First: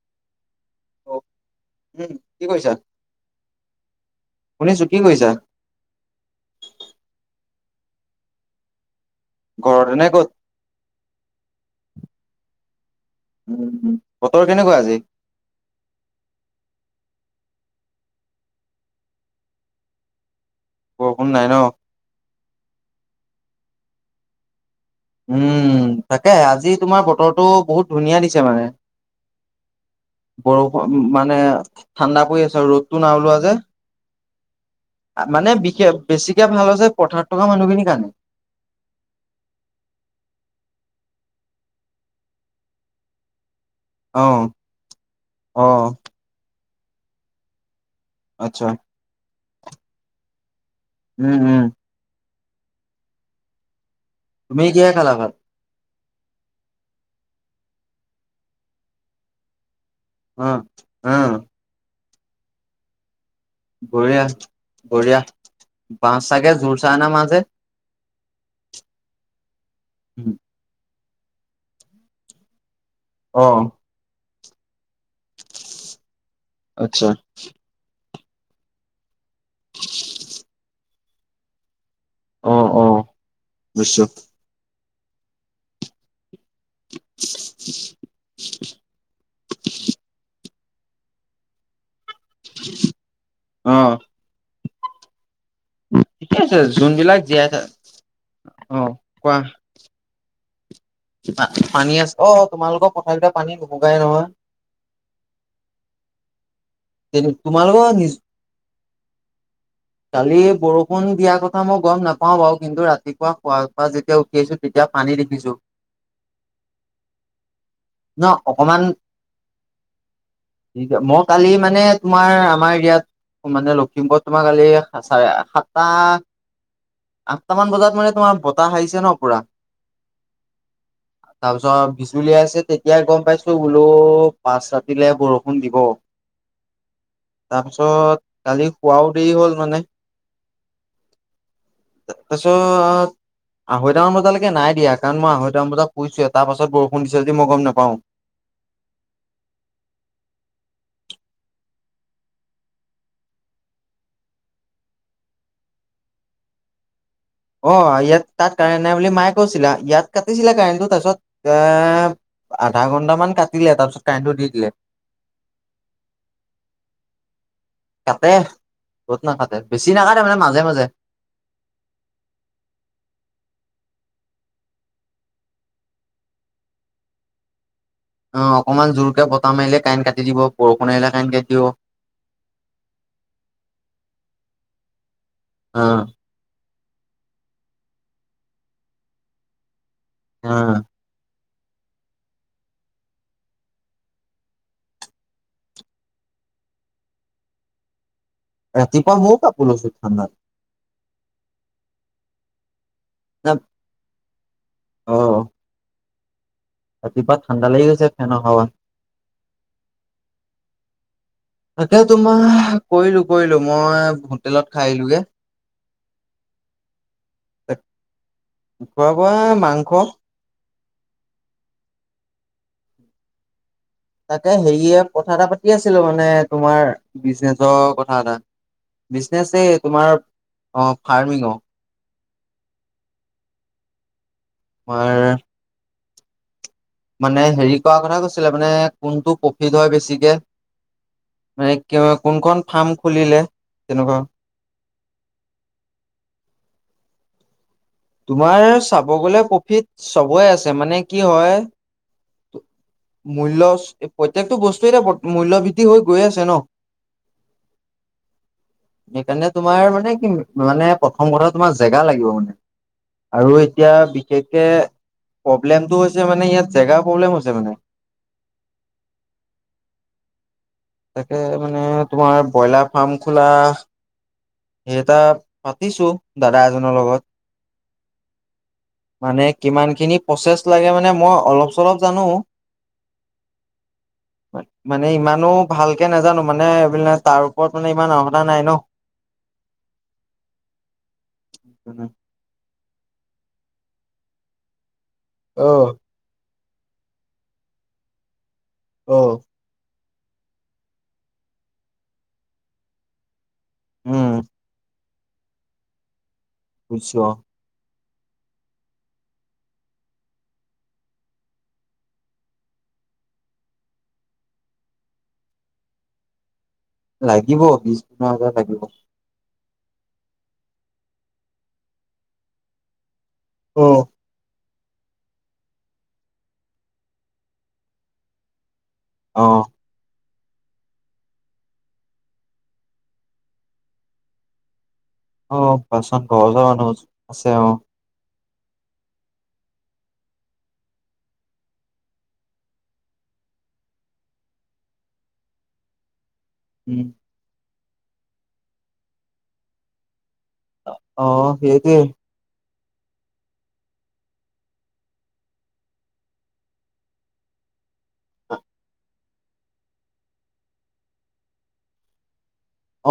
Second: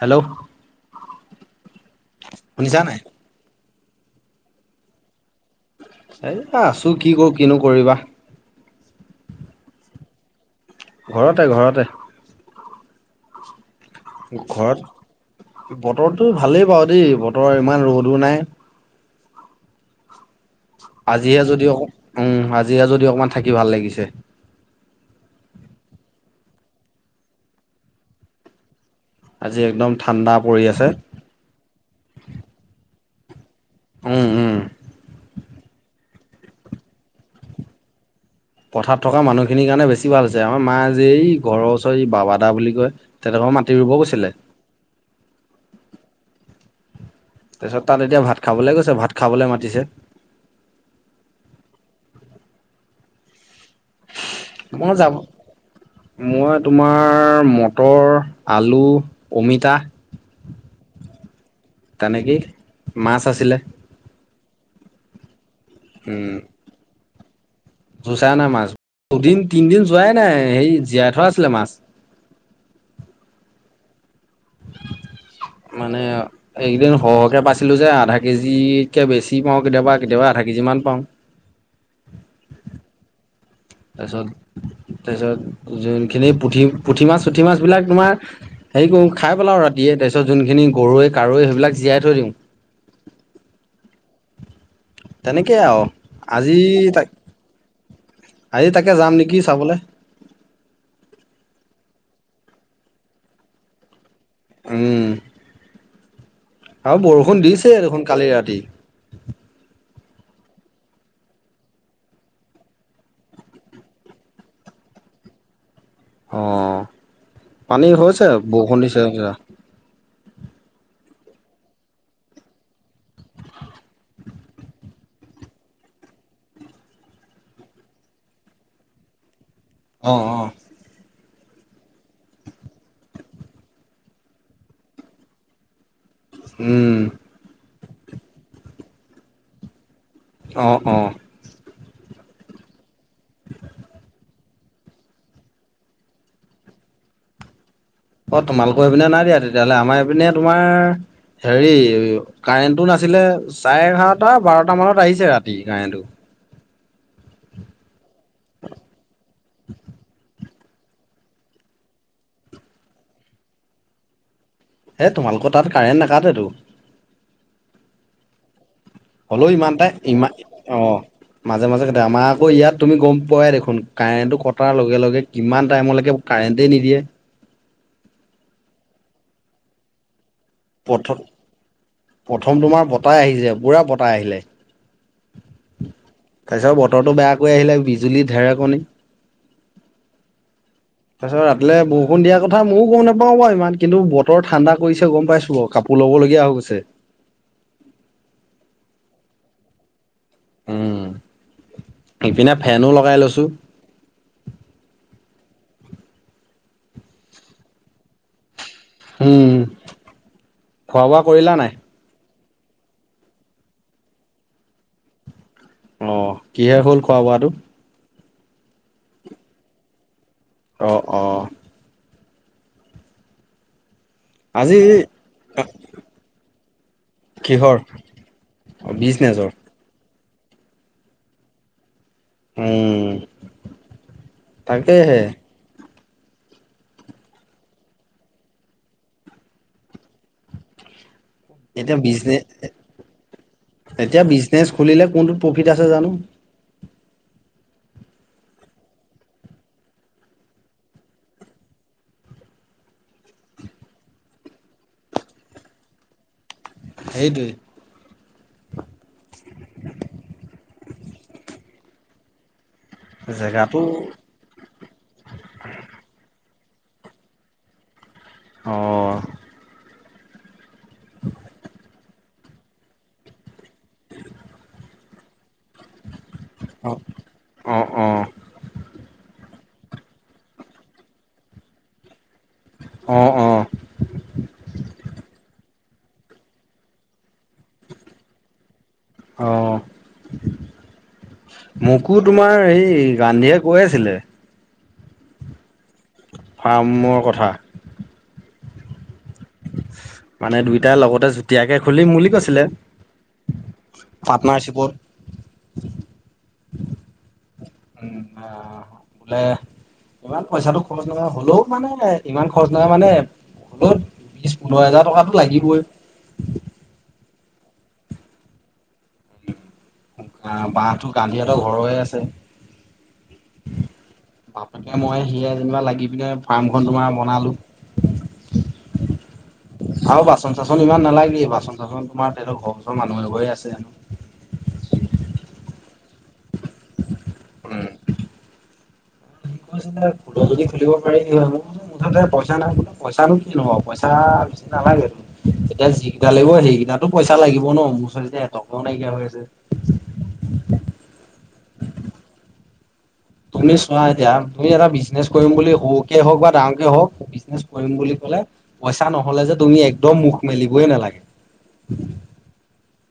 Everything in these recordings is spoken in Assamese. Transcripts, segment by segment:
হেল্ল'? অ উম, কি কৰিছা শুনিছা নাই শুনিছো কি কৰিছা? এ আছো কি কৰো কিনো কৰিবা। ঘৰতেনে ক'ত? ঘৰতে ঘৰতে। উম, উম। বতৰ কেনেকুৱা আজি ঘৰত বতৰটো ভালেই বাৰু দেই বতৰ বতৰ ইমান ৰ'দো নাই। বৰষুণ আজিহে নাই ন যদি অ', উম আজিহে যদি অকমান থাকি ভাল লাগিছে। উম, তাকে আজি তোমাৰ বতৰটো বহুত ধুনীয়া দিছে মানে। আজি একদম ঠাণ্ডা পৰি আছে বৰষুণ মানে ঠাণ্ডা পৰি আছে আৰু ৰ'দতটো নাই ওলোৱা যে। উম, উম। মানে বিশে বেছিকে ভাল হৈছে পথাৰত থকা মানুহখিনি কাৰনে। পথাৰত থকা মানুহখিনিৰ কাৰণে বেছি ভাল হৈছে আমাৰ মা আজি এই ঘৰৰ ওচৰ বাবা দা বুলি কয় তেখেতৰ মাটি ৰুব গৈছিলে। অঁ'। তাৰ পিছত তাত এতিয়া ভাত আচ্ছা খাবলে গৈছে ভাত খাবলে মাতিছে। উম, উম। তুমি মই কিহেৰে যাব খালা ভাত? মই তোমাৰ মটৰ আলু অমিতা অ', আহ। তানেকেই মাছ আছিলে বঢ়িয়া বঢ়িয়া বাছ চাগে জোৰ চাই অনা মাছ হে। জোৰ চাই অনা মাছ দুদিন তিনদিন যোৱাই নাই সেই জীয়াত ধৰ আছিলে মাছ। অ'। মানে এইকেইদিন আচ্ছা সৰহকে পাইছিলো যে আধা কেজি কে বেছি পাওঁ কেতিয়াবা কেতিয়াবা আধা কেজিমান পাওঁ। আহ অ'। বুজিছো তাৰপিছত তাৰপিছত যোনখিনি পুঠি পুঠি মাছ চুঠি মাছবিলাক তোমাৰ হেৰি কৰোঁ খাই পেলাওঁ ৰাতিয়ে তাৰপিছত যোনখিনি গৰৈ কাৱৈ সেইবিলাক জীয়াই থৈ দিওঁ অ'। তেনেকেই আৰু ঠিকে আজি আছে তাক যোনবিলাক জীয়াই থা আজি অ তাকে যাম নেকি কোৱা চাবলৈ। পানী আছে অ', অ', তোমালোকৰ পথাৰ বিলাকত পানী নুশুকাই নহয়। উম। আৰু বৰষুণ দিছে তোমালোকৰ দেখোন নিজ কালি ৰাতি। কালি বৰষুণ দিয়া কথা মই গম নাপাও বাৰু কিন্তু ৰাতিপুৱা শুৱা পৰা যেতিয়া উঠি আছো তেতিয়া পানী দেখিছোঁ। অ', পানীৰ ন হৈছে অকমান বৰষুণ দিছে। মই কালি মানে তোমাৰ আমাৰ ইয়াত মানে লখিমপুৰত তোমাৰ কালি চাৰে সাতটা আঠটা মান বজাত মানে তোমাৰ বতাহ হাৰিছে ন পুৰা অ', অ'। তাৰপিছত বিজুলী আইছে তেতিয়া গম পাইছোঁ বোলো পাচ ৰাতিলে বৰষুণ দিব। উম। তাৰপাছত কালি শোৱাও দেৰি হল মানে অ', অ'। তাৰপিছত আ়ঢ়ৈটামান বজালৈকে নাই দিয়া কাৰণ মই আঢৈ়টামান বজাত শুইছোহে তাৰপাছত বৰষুণ দিছিল যদি মই গম নাপাওঁ। অ', তোমালোকৰ এইপিনে নাই দিয়া তেতিয়াহ'লে আমাৰ এইপিনে তোমাৰ হেৰি কাৰেণ্টটো নাছিলে চাৰে এঘাৰটা বাৰটা মানত আহিছে ৰাতি কাৰেণ্টটো। অ', ইয়াত তাৰ কাৰেন্ট নাই বুলি মায়ে কৈছিলে ইয়াত কাটিছিলে কাৰেণ্ট টো তাৰপিছত এ আধা ঘন্টা মান কাটিলে তাৰ পিছত কাৰেণ্টটো দি দিলে এ তোমালোকৰ তাত কাৰেণ্ট নাকাটেটো। কাটে কত নাকাটে ইমান এটা বেছি নাকাটে ইমান মানে মাজে মাজে। অ'। মাজে, মাজে কাটে আমাৰ আকৌ ইয়াত তুমি গম পোৱাই দেখোন কাৰেণ্টো কটাৰ লগে লগে কিমান টাইমলৈকে কাৰেণ্টেই নিদিয়ে। অ', অকনমান জোৰকে বতাহ মাৰিলে কাৰেন্ট কাটি দিব। বৰষুণ আহিলে প্ৰথম কাৰেণ্ট কাটি দিব প্ৰথম তোমাৰ বতাহ আহিছে পুৰা বতাহ আহিলে অহ। তাৰ পিছত বতৰটো বেয়া কৰি আহিলে বিজুলী ঢেৰেকণি অ'। ৰাতিলে বৰষুণ দিয়া কথা ময়ো গম নাপাওঁ বাৰু ইমান কিন্তু বতৰ ঠাণ্ডা কৰিছে গ'ম পাইছোঁ বাৰু কাপোৰ ল'বলগীয়া হৈ গৈছে। [inaudible] ৰাতিপুৱা মইও কাপোৰ লৈছো ঠাণ্ডাত। উম, ইপিনে ফেনো লও। অহ। ৰাতিপুৱা ঠাণ্ডা লাগি গৈছে ফেনৰ হাৱাত। উম, উম খোৱা বোৱা কৰিলা নাই। তাকে তোমাৰ কৰিলো, কৰিলো মই হোটেলত খাই আহিলোগে। অ', কিহে হ'ল খোৱা বোৱাটো। খোৱা বোৱা মাংস। অ', অ'। তাকে আজি হেৰিয়ে কথা এটা পাতি আছিলো মানে তোমাৰ বিজনেচৰ কিহৰ? কথা এটা। অ', বিজনেচৰ। বিজনেচ তোমাৰ অ', ফাৰ্মিঙৰ উম, তোমাৰ তাকেহে মানে হেৰি কৰা কথা কৈছিলো মানে কোনটো প্ৰফিত হয় বেছিকে। মানে এতিয়া বিজনে কোনখন ফাৰ্ম খুলিলে তেনেকুৱা এতিয়া বিজনেছ খুলিলে কোনটো প্ৰফিট আছে জানো। তোমাৰ চাব গলে প্ৰফিত চবৰেই আছে মানে কি হয় মূল্য প্ৰত্যেকটো বস্তুৱে এতিয়া মূল্য বৃদ্ধি হৈ গৈ আছে ন। সেইটোৱে। সেইকাৰণে তোমাৰ মানে কি মানে প্ৰথম কথা তোমাৰ জেগা লাগিব। আৰু জেগাটো এতিয়া বিশেষকে প্ৰব্লেমটো হৈছে মানে ইয়াত জেগা প্ৰব্লেম হৈছে মানে। অহ' তাকে মানে তোমাৰ ব্ৰইলাৰ ফ্ৰাৰ্ম খোলা। [inaudible] এটা পাতিছো দাদা এজনৰ অ'। অ', লগত অ', মানে কিমান খিনি প্ৰচেছ লাগে মানে মই অলপ চলপ জানো। অ', অ', মানে ইমানো। ভালকে নাজানো মানে এবিলাক তাৰ ওপৰত মানে ইমান অৰ্হতা নাই ন। অহ' মোকো তোমাৰ এই গান্ধীয়ে কৈ আছিলে। অ' ফ্ৰাৰ্মৰ কথা। অ' মানে দুইটাৰ লগতে যুতীয়াকে খুলিম বুলি বুলি কৈছিলে। উম পাৰ্টনাৰশ্বিপত। বুজছোৱা উম, আহ বোলে। ইমান পইচাটো খৰচ নহয় হ'লেও মানে ইমান খৰচ নহয় মানে হ'লেও বিচ্ছ, পোন্ধৰ হোজাৰ টকাতটো লাগিবই। লাগিব বিছ, পোন্ধৰ হাজাৰ লাগিব। বাঁহটো গান্ধী হত ঘৰৰে আছে। অ' বাপেকে মই সি যেনিবা লাগি পিনে ফ্ৰাৰ্মখন তোমাৰ বনালো। অ' আৰু বাচন চাচন ইমান নালাগে বাচন চাচন তোমাৰ তেহত ঘৰৰ ওচৰৰ মানুহ এঘৰে আছে। অ'বাচন ঘৰৰ ওচৰৰ মানুহ আছে অ'। ফটো যদি খুলিব পাৰি মুঠতে পইচা নাই কি পইচাটো কি নাই পইচা। নালাগে তেতিয়া যিকেটা। তেতিয়া লাগিব সেইকেইটাতো পইচা লাগিব ন মোৰ ওচৰত অ এটকাও নাইকিয়া হৈ আছে। অ' সেইতোয়ে। তুমি চোৱা এতিয়া তুমি এটা ব্ৰিজনেচ কৰিম বুলি সৰুকে হওঁক বা ডাঙৰকে হওঁক ব্ৰিজনেচ কৰিম বুলি। ক'লে পইচা নহ'লে যে তুমি একদম মুখ মেলিবই নালাগে।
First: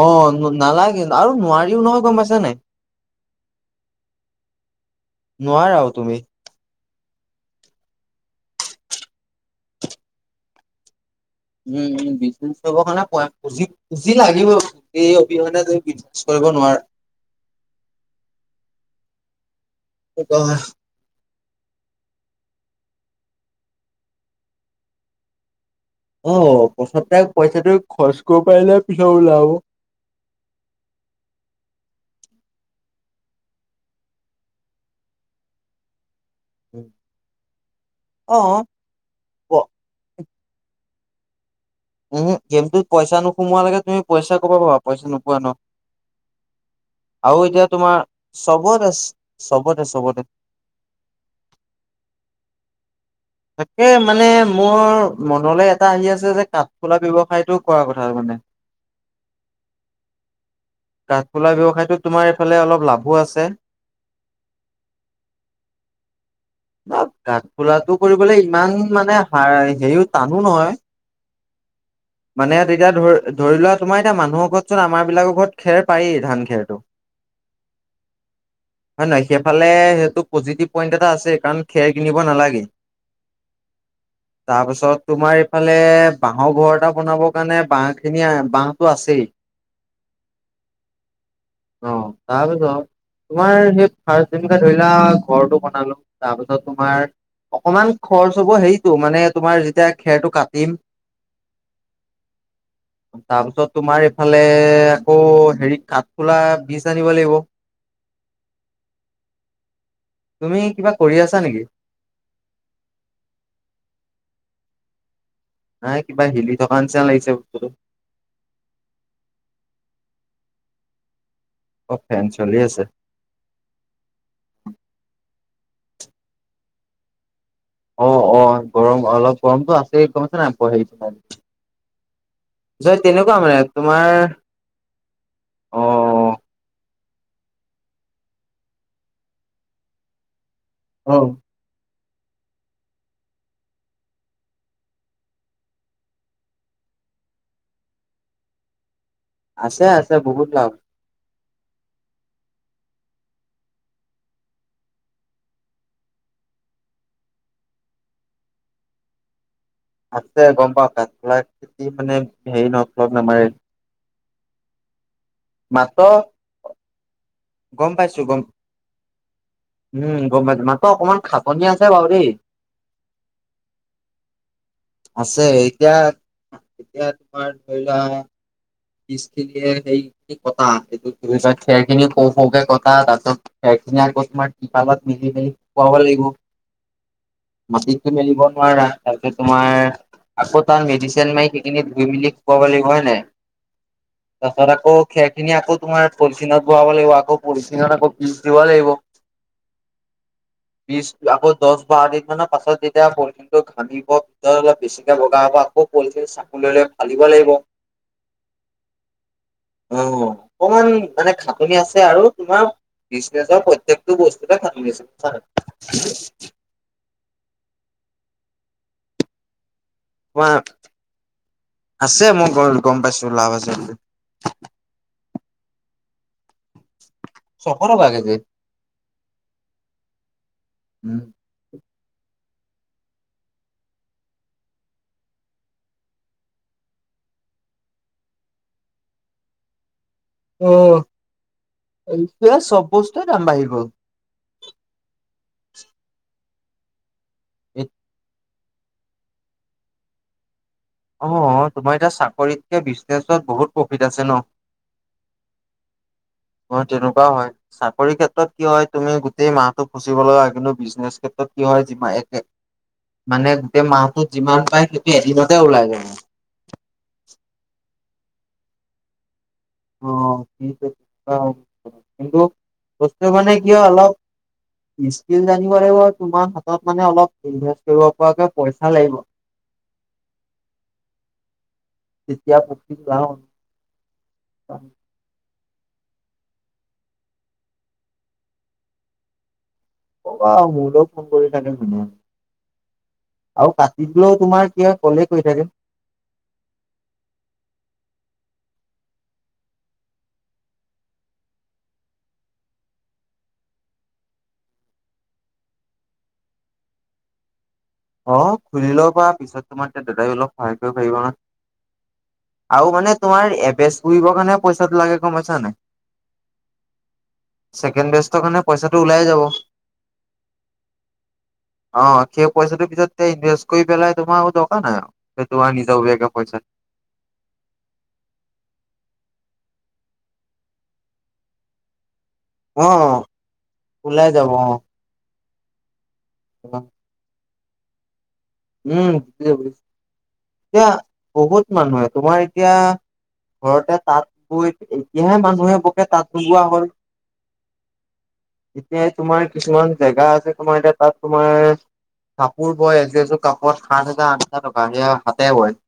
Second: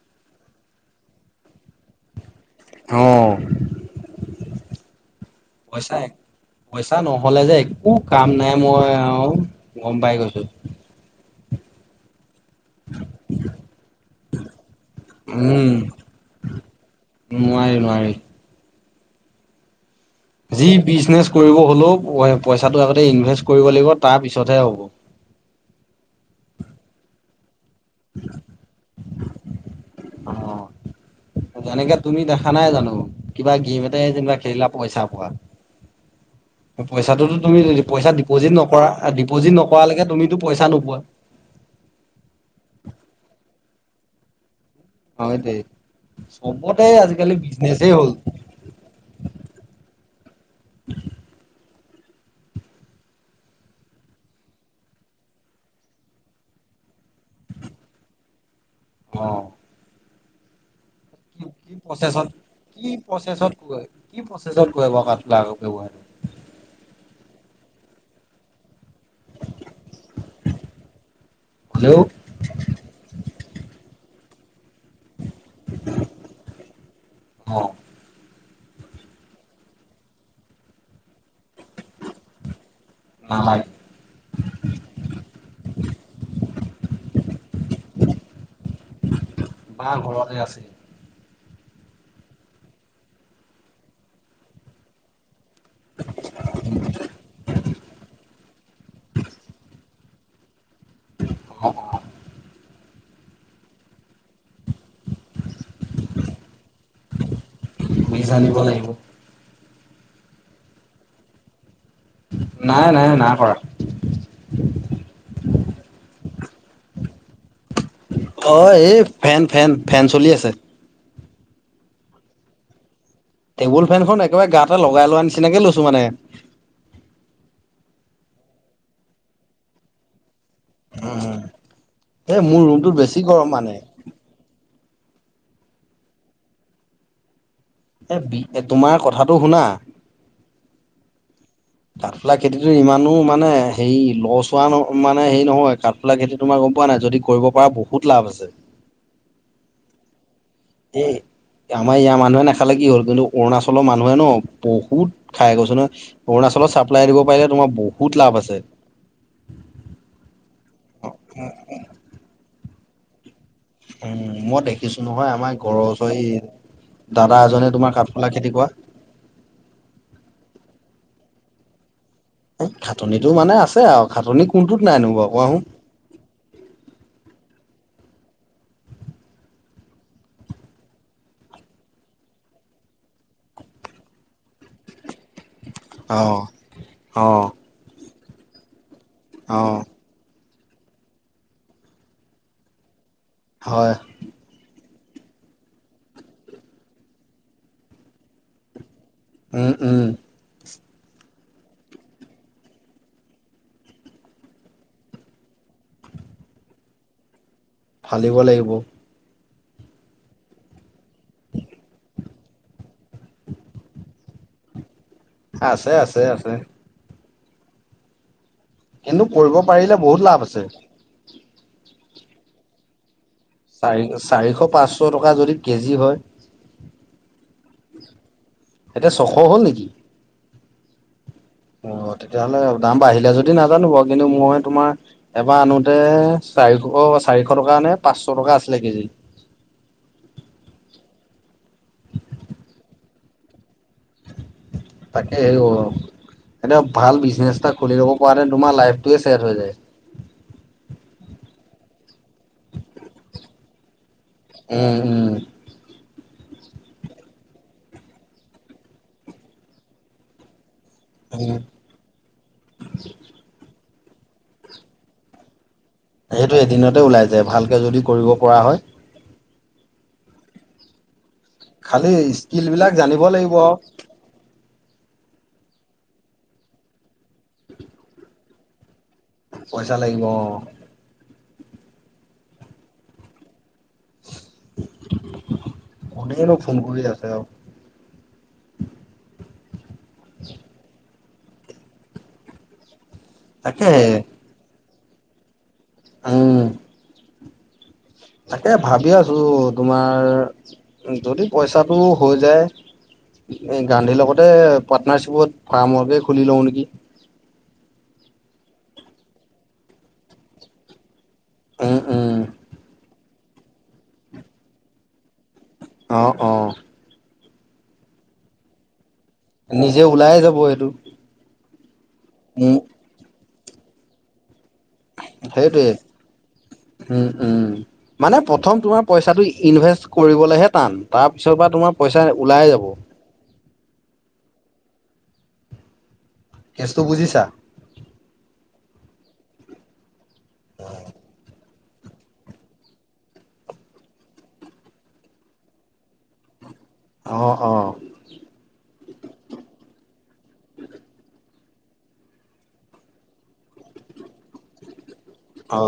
অ' নালাগে আৰু নোৱাৰিও নহয় গ'ম পাইছা নাই। অ' পইচা, নোৱাৰাও পইচায়ে তুমি। পইচা নহ'লে যে একো কাম নাই মই আৰু গ'ম পাই গৈছো। উম, উম। পুজি পুজি লাগিব এই অবিহনে যদি ব্ৰিজনেছ কৰিব নোৱাৰা। নোৱোৰি, নোৱোৰি। যি ব্ৰিজনেচ কৰিব হ'লেও পইচা। পইচটো আগতে ইনভেষ্ট কৰিব লাগিব তাৰ পিছতহে হ'ব। অ' প্ৰথমতে পইচাটো খৰচ কৰিব পাৰিলে পিছত ওলাব। [inaudible] যেনেকে তুমি দেখা নাই জানো কিবা গেম এটাই যেনিবা খেলিলা পইচা পোৱা। [inaudible] পইচাটোতো তুমি পইচা অ ডিপজিত নকৰা প ডিপজিত নকৰালেকে তুমিটো পইচা নোপোৱা। উম, গেমটোত পইচা নোসুমোৱা লাগে তুমি পইচা ক'ৰপৰা পাবা পইচা হয় নোপোৱা ন। দেই চবতে আজিকালি আৰু এতিয়া বিজনেচেই তোমাৰ হ'ল চবতে, চবতে, চবতে। [inaudible] তাকে মানে মোৰ মনলৈ এটা আহি আছে যে কাঠফুলা ব্যৱসায়টো কৰা কথা মানে। [unintelligible] অ' কাঠফুলা কি ব্যৱসায়তটো প্ৰচেছত তোমাৰ এইফালে অলপ কি লাভো আছে। প্ৰচেছত কি প্ৰচেছত কৰে বাৰু কাঠ ব্যৱহাৰটো কাঠফুলাটো কৰিবলৈ ইমান মানে হ হেৰিও টানো নহয়। হ'লেও মানে তেতিয়া ধৰি ধৰি লোৱা তোমাৰ এতিয়া মানুহক চোন আমাৰ বিলাকৰ ঘৰত খেৰ পায়েই ধান খেৰটো। অ হয় নহয় সেইফালে সেইটো পজিটিভ পইণ্ট এটা আছেই কাৰণ খেৰ কিনিব নালাগে। নালাগে তাৰপিছত তোমাৰ এই ফালে বাঁহৰ ঘৰ এটাও [unintelligible] কাৰণে বাহঁ খিনি বাহঁটো আছেই। বা ঘৰতে আছে অ' তাৰপিছত তোমাৰ সেই [unintelligible] ধৰি লোৱা ঘৰটো বনালো, তাৰপিছত তোমাৰ অকমান খৰচ হ'ব হেৰিটো মানে তোমাৰ যেতিয়া খেৰটো কাটিম। অ' [unintelligible] তাৰপিছত তোমাৰ এইফালে আকৌ হেৰি কাঠফুলা বীজ আনিব লাগিব। বীজ আনিব লাগিব। তুমি কিবা কৰি আছা নেকি? নাই নাই নাই কৰা। নাই কিবা হিলি থকা নিচিনা লাগিছে বস্তুটো। অ' এই ফেন-ফেন। ফেন চলি আছে। অ' ফেন চলি আছে। টেবুল ফেনখন একেবাৰে গাটে লগাই লোৱা নিচিনাকে লৈছোঁ মানে অ' অ' গৰম অলপ গৰমতো আছেই এ মোৰ ৰুমটোত [unintelligible] বেছি তেনেকুৱা গৰম মানে তোমাৰ অ' এ বি তোমাৰ কথাটো শুনা আহ কাঠফুলা খেতিতো ইমানো মানে হেৰি লছ হোৱা মানে হেৰি নহয়, কাঠফুলা খেতি তোমাৰ গম পোৱা নাই যদি কৰিব পৰা বহুত লাভ আছে। আছে আছে বহুত লাভ এ, আমাৰ ইয়াৰ মানুহে নাখা লে কি হ'ল কিন্তু অৰুণচলৰ মানুহে ন বহুত খাই, কৈছোঁ ন অৰুণাচলত চাপ্লাই দিব পাৰিলে বহুত লাভ আছে। [inaudible] আছে গম পাওঁ। কাঠফুলা খেতি মানে হেৰি নহ [unintelligible] নামাৰে। উম মই দেখিছো নহয় আমাৰ ঘৰৰ মাত্ৰ ওচৰৰ [unintelligible] এজনে তোমাৰ কাঠফুলা খেতি কৰা উম্ গম পাইছো মাত্ৰ অকনমান খাটনি আছে বাৰু দেই এই খাটনিটো মানে আছে আৰু খাটনি কোনটোত নাইনো‌ বাৰু আছে কোৱা চোন। এতিয়া এতিয়া তোমাৰ ধৰি লোৱা [unintelligible] সেইখিন কটা এইটো খেৰ খিনি সৰু-সৰু কে কটা তাৰ পিছত ধুনীয়া [unintelligible] শুকুৱাব লাগিব। অ', অ', মাটিতো মেলিব নোৱাৰা তাৰপিছত তোমাৰ অ', আকৌ তাত মেডিচিন মাৰি সেইখিনি ধুই মেলি শুকুৱাব লাগিব হয় নাই হয় তাৰপিছত আকৌ খেৰ খিনি আকৌ তোমাৰ পলিথিনত ভৰাব লাগিব, আকৌ পলিথিনত আকৌ বীজ দিব লাগিব। উম্ উম্। বিশ আকৌ দহ বাৰ দিন মানৰ পাছত যেতিয়া পলথিনটো ঘামিব ভিতৰত অলপ বেছিকে বগা হ'ব আকৌ পলিথিন [unintelligible] লেৰে ফালিব লাগিব। ফালিব লাগিব। অ' অকমান মানে খাঁটুনি আছে আৰু তোমাৰ বিজনেচৰ প্ৰত্যেকটো বস্তুতে খাঁটুনি আছে। বুজিছা নাই। আছে, আছে, আছে। কিন্তু কৰিব পাৰিলে বহুত লাভ তোমাৰ আছে। আছে মই গ গম পাইছো। লাভ আছে বুলি চাৰি চাৰিশ পাঁচশ টকা যদি কেজি হয়। ছশ টকা কেজিত। এতিয়া ছশ হ'ল নেকি। উম, অ', তেতিয়াহ'লে দাম বাঢ়িলে যদি নাজানো বাৰু কিন্তু মই তোমাৰ এবাৰ আনোতে চাৰিশ চাৰিশ টকা নে পাঁচশ টকা আছিলে কেজি। [inaudible] অ, এইটো চব বস্তুৰ দাম বাঢ়ি‌ গ'ল। তাকে এনে ভাল বিজনেচ এটা খুলি ল'ব পৰা নাই। তোমাৰ লাইটোয়াৰ হৈ যায়। অ, তোমাৰ এতিয়া চাকৰিতকে বিজনেচত বহুত প্ৰফিট আছে ন। উম, উম, তেনেকুৱাও হয় চাকৰি ক্ষেত্ৰত কি হয় তুমি গোটেই মাহটো ফুচিব লগা কিন্তু নি ক্ষেত্ৰত উম। কি হয় যিমান একে মানে তে মাহত যিমান পায় সেইয়া এদিনতে ওলাই যায়। সেইটো এদিনতে ওলাই যায় ভালকে যদি কৰিব পৰা হয়। অ, ঠিক ই অ, খালি কিন্তু স্কিল বিলাক জানিব বস্তু মানে লাগিব আৰু কিয় অলপ ছিল জানিব লাগিব তোমাৰ হাতত মানে অলপ পইচা লাগিব। পইচা লাগিব অ, [unintelligible] কোনেনো ফোন কৰি আছে আৰু। অ, মোৰলৈও ফোন কৰি থাকে ঘনিইয়ে। আৰু তাকে কাটলৈও তোমাৰ কি হয় ক'লে কৈ থাকে। উম, তাকে ভাবি আছোঁ, তোমাৰ যদি পইচাটো হৈ যায়। গান্ধীৰ লগতে পাৰ্টনাৰশ্বিপত ফাৰ্মৰ্কে খুলি লওঁ নেকি। অ, খুলিলেও পাৰ পিছত তোমাৰ এতিয়া দাদাই অলপ সহায় কৰিব পাৰিব উম উম নহয়। আৰু মানে তোমাৰ এভেছ পহবৰ কাৰণে পইচাটো লাগে গম পাইছা নে নাই। অ, অ, ছেকেণ্ড বেষ্টৰ কাৰণে পইচাটো ওলাই। যাব নিজে ওলাইে যাব এইটো। অ, সেই পইচাটোৰ পিছত ইনভেষ্ট কৰি পেলাই তোমাৰ। নাই আৰু তোমাৰ সেইটোৱে নিজাববীয়াকে পইচা উম, উম, মানে প্ৰথম তোমাৰ পইচাটো ই ইনভেষ্ট কৰিবলৈহে টান তাৰপিছত বা তোমাৰ পইচা। ওলাই যাব অ, ওলাই যাব অ, কেচ'টো বুজিছা। উম, বুজ বুজিছো এতিয়া বহুত মানুহে তোমাৰ এতিয়া। ঘৰতে তাঁত বৈ এতিয়াহে মানুহে বকে তাঁত নোগোৱা হ'ল। অ অ এতিয়া তোমাৰ কিছুমান জেগা আছে তোমাৰ এতিয়া তাত তোমাৰ। কাপোৰ বয় এযোৰ এযোৰ কাপত সাত হাজাৰ আঠ হাজাৰ টকা সেয়া হাতে বয়।